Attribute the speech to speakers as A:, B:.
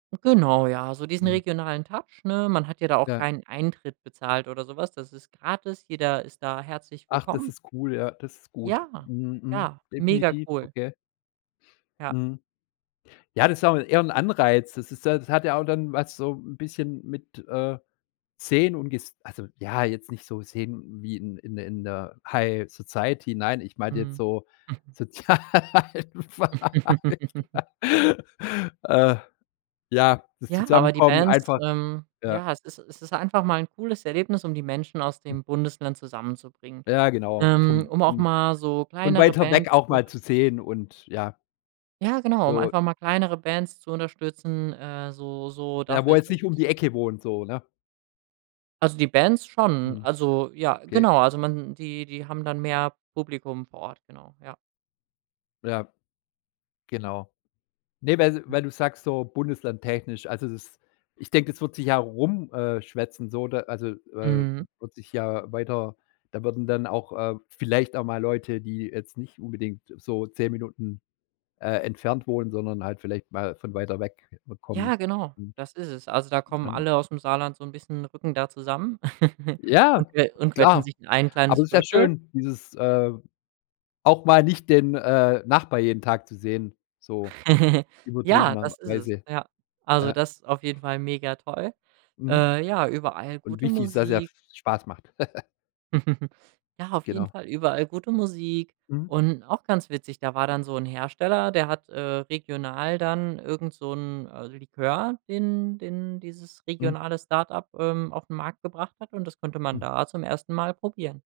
A: Genau, ja, also diesen
B: Mhm.
A: regionalen Touch, ne? Man hat ja da auch
B: Ja.
A: keinen Eintritt bezahlt oder so was. Das ist gratis. Jeder ist da herzlich
B: Ach, das
A: willkommen.
B: ist cool, ja, das ist gut.
A: Ja,
B: Mhm, mhm.
A: ja, mega
B: Definitiv,
A: cool.
B: okay.
A: Ja.
B: Mhm. Ja, das ist auch eher 'n Anreiz. Das ist ja das hat ja auch dann was so 'n bisschen mit, äh, sehen und ges also, ja, jetzt nicht so sehen wie in in der in der High Society, nein, ich meinte jetzt
A: Mhm.
B: so Sozialwahl äh, ja, das
A: Ja, aber die
B: Zusammenkommen
A: Bands
B: einfach,
A: ähm,
B: ja.
A: ja, es ist es ist einfach mal 'n cooles Erlebnis, um die Menschen aus
B: Hm.
A: dem Bundesland zusammenzubringen,
B: Ja, genau,
A: ähm,
B: von
A: um auch
B: von
A: mal so
B: von
A: kleinere
B: weiter weg
A: Bands
B: auch
A: zu
B: mal zu
A: unterstützen
B: sehen und ja.
A: Ja, genau, um
B: So
A: einfach mal kleinere Bands zu unterstützen, äh, so so,
B: der,
A: dafür
B: wo
A: ist
B: jetzt
A: das
B: nicht um
A: echt
B: die
A: gut.
B: Ecke wohnt, so, ne?
A: Also die Bands schon,
B: Hm,
A: also ja,
B: okay.
A: genau, also man die die haben dann mehr Publikum vor Ort, genau, ja.
B: Ja. Genau. Ne, weil weil
A: Mhm.
B: du sagst so bundeslandtechnisch, also das ich denke, das wird sich ja rum äh, schwätzen so, da also, äh,
A: Mhm.
B: wird sich ja weiter da würden dann auch, äh, vielleicht auch mal Leute, die jetzt nicht unbedingt so 10 Minuten, äh, entfernt wohnen, sondern halt vielleicht mal von weiter weg kommen,
A: Ja, genau,
B: mhm.
A: das ist es. Also da kommen
B: Dann
A: alle aus'm Saarland so 'n bisschen rücken da zusammen und
B: Ja,
A: que und quetschen
B: klar,
A: sich in ein
B: aber
A: kleines
B: das ist ja
A: Viertel.
B: schön, dieses, äh, auch mal nicht den, äh, Nachbarn jeden Tag zu sehen, so
A: Ja, das ist es.
B: übertriebenerweise.
A: Ja, also
B: Ja.
A: das ist auf jeden Fall mega toll,
B: Mhm.
A: äh, ja, überall
B: Und
A: gute
B: wichtig ist, dass es ja
A: Musik
B: Spaß macht.
A: Ja, auf jeden
B: Genau.
A: Fall überall gute Musik
B: Mhm.
A: und auch ganz witzig, da war dann so 'n Hersteller, der hat, äh, regional dann irgend so 'n, äh, Likör, den den dieses
B: Mhm.
A: regionale Start-up, ähm, auf'n Markt gebracht hat und das konnte man
B: Hm.
A: da zum 1. Mal probieren.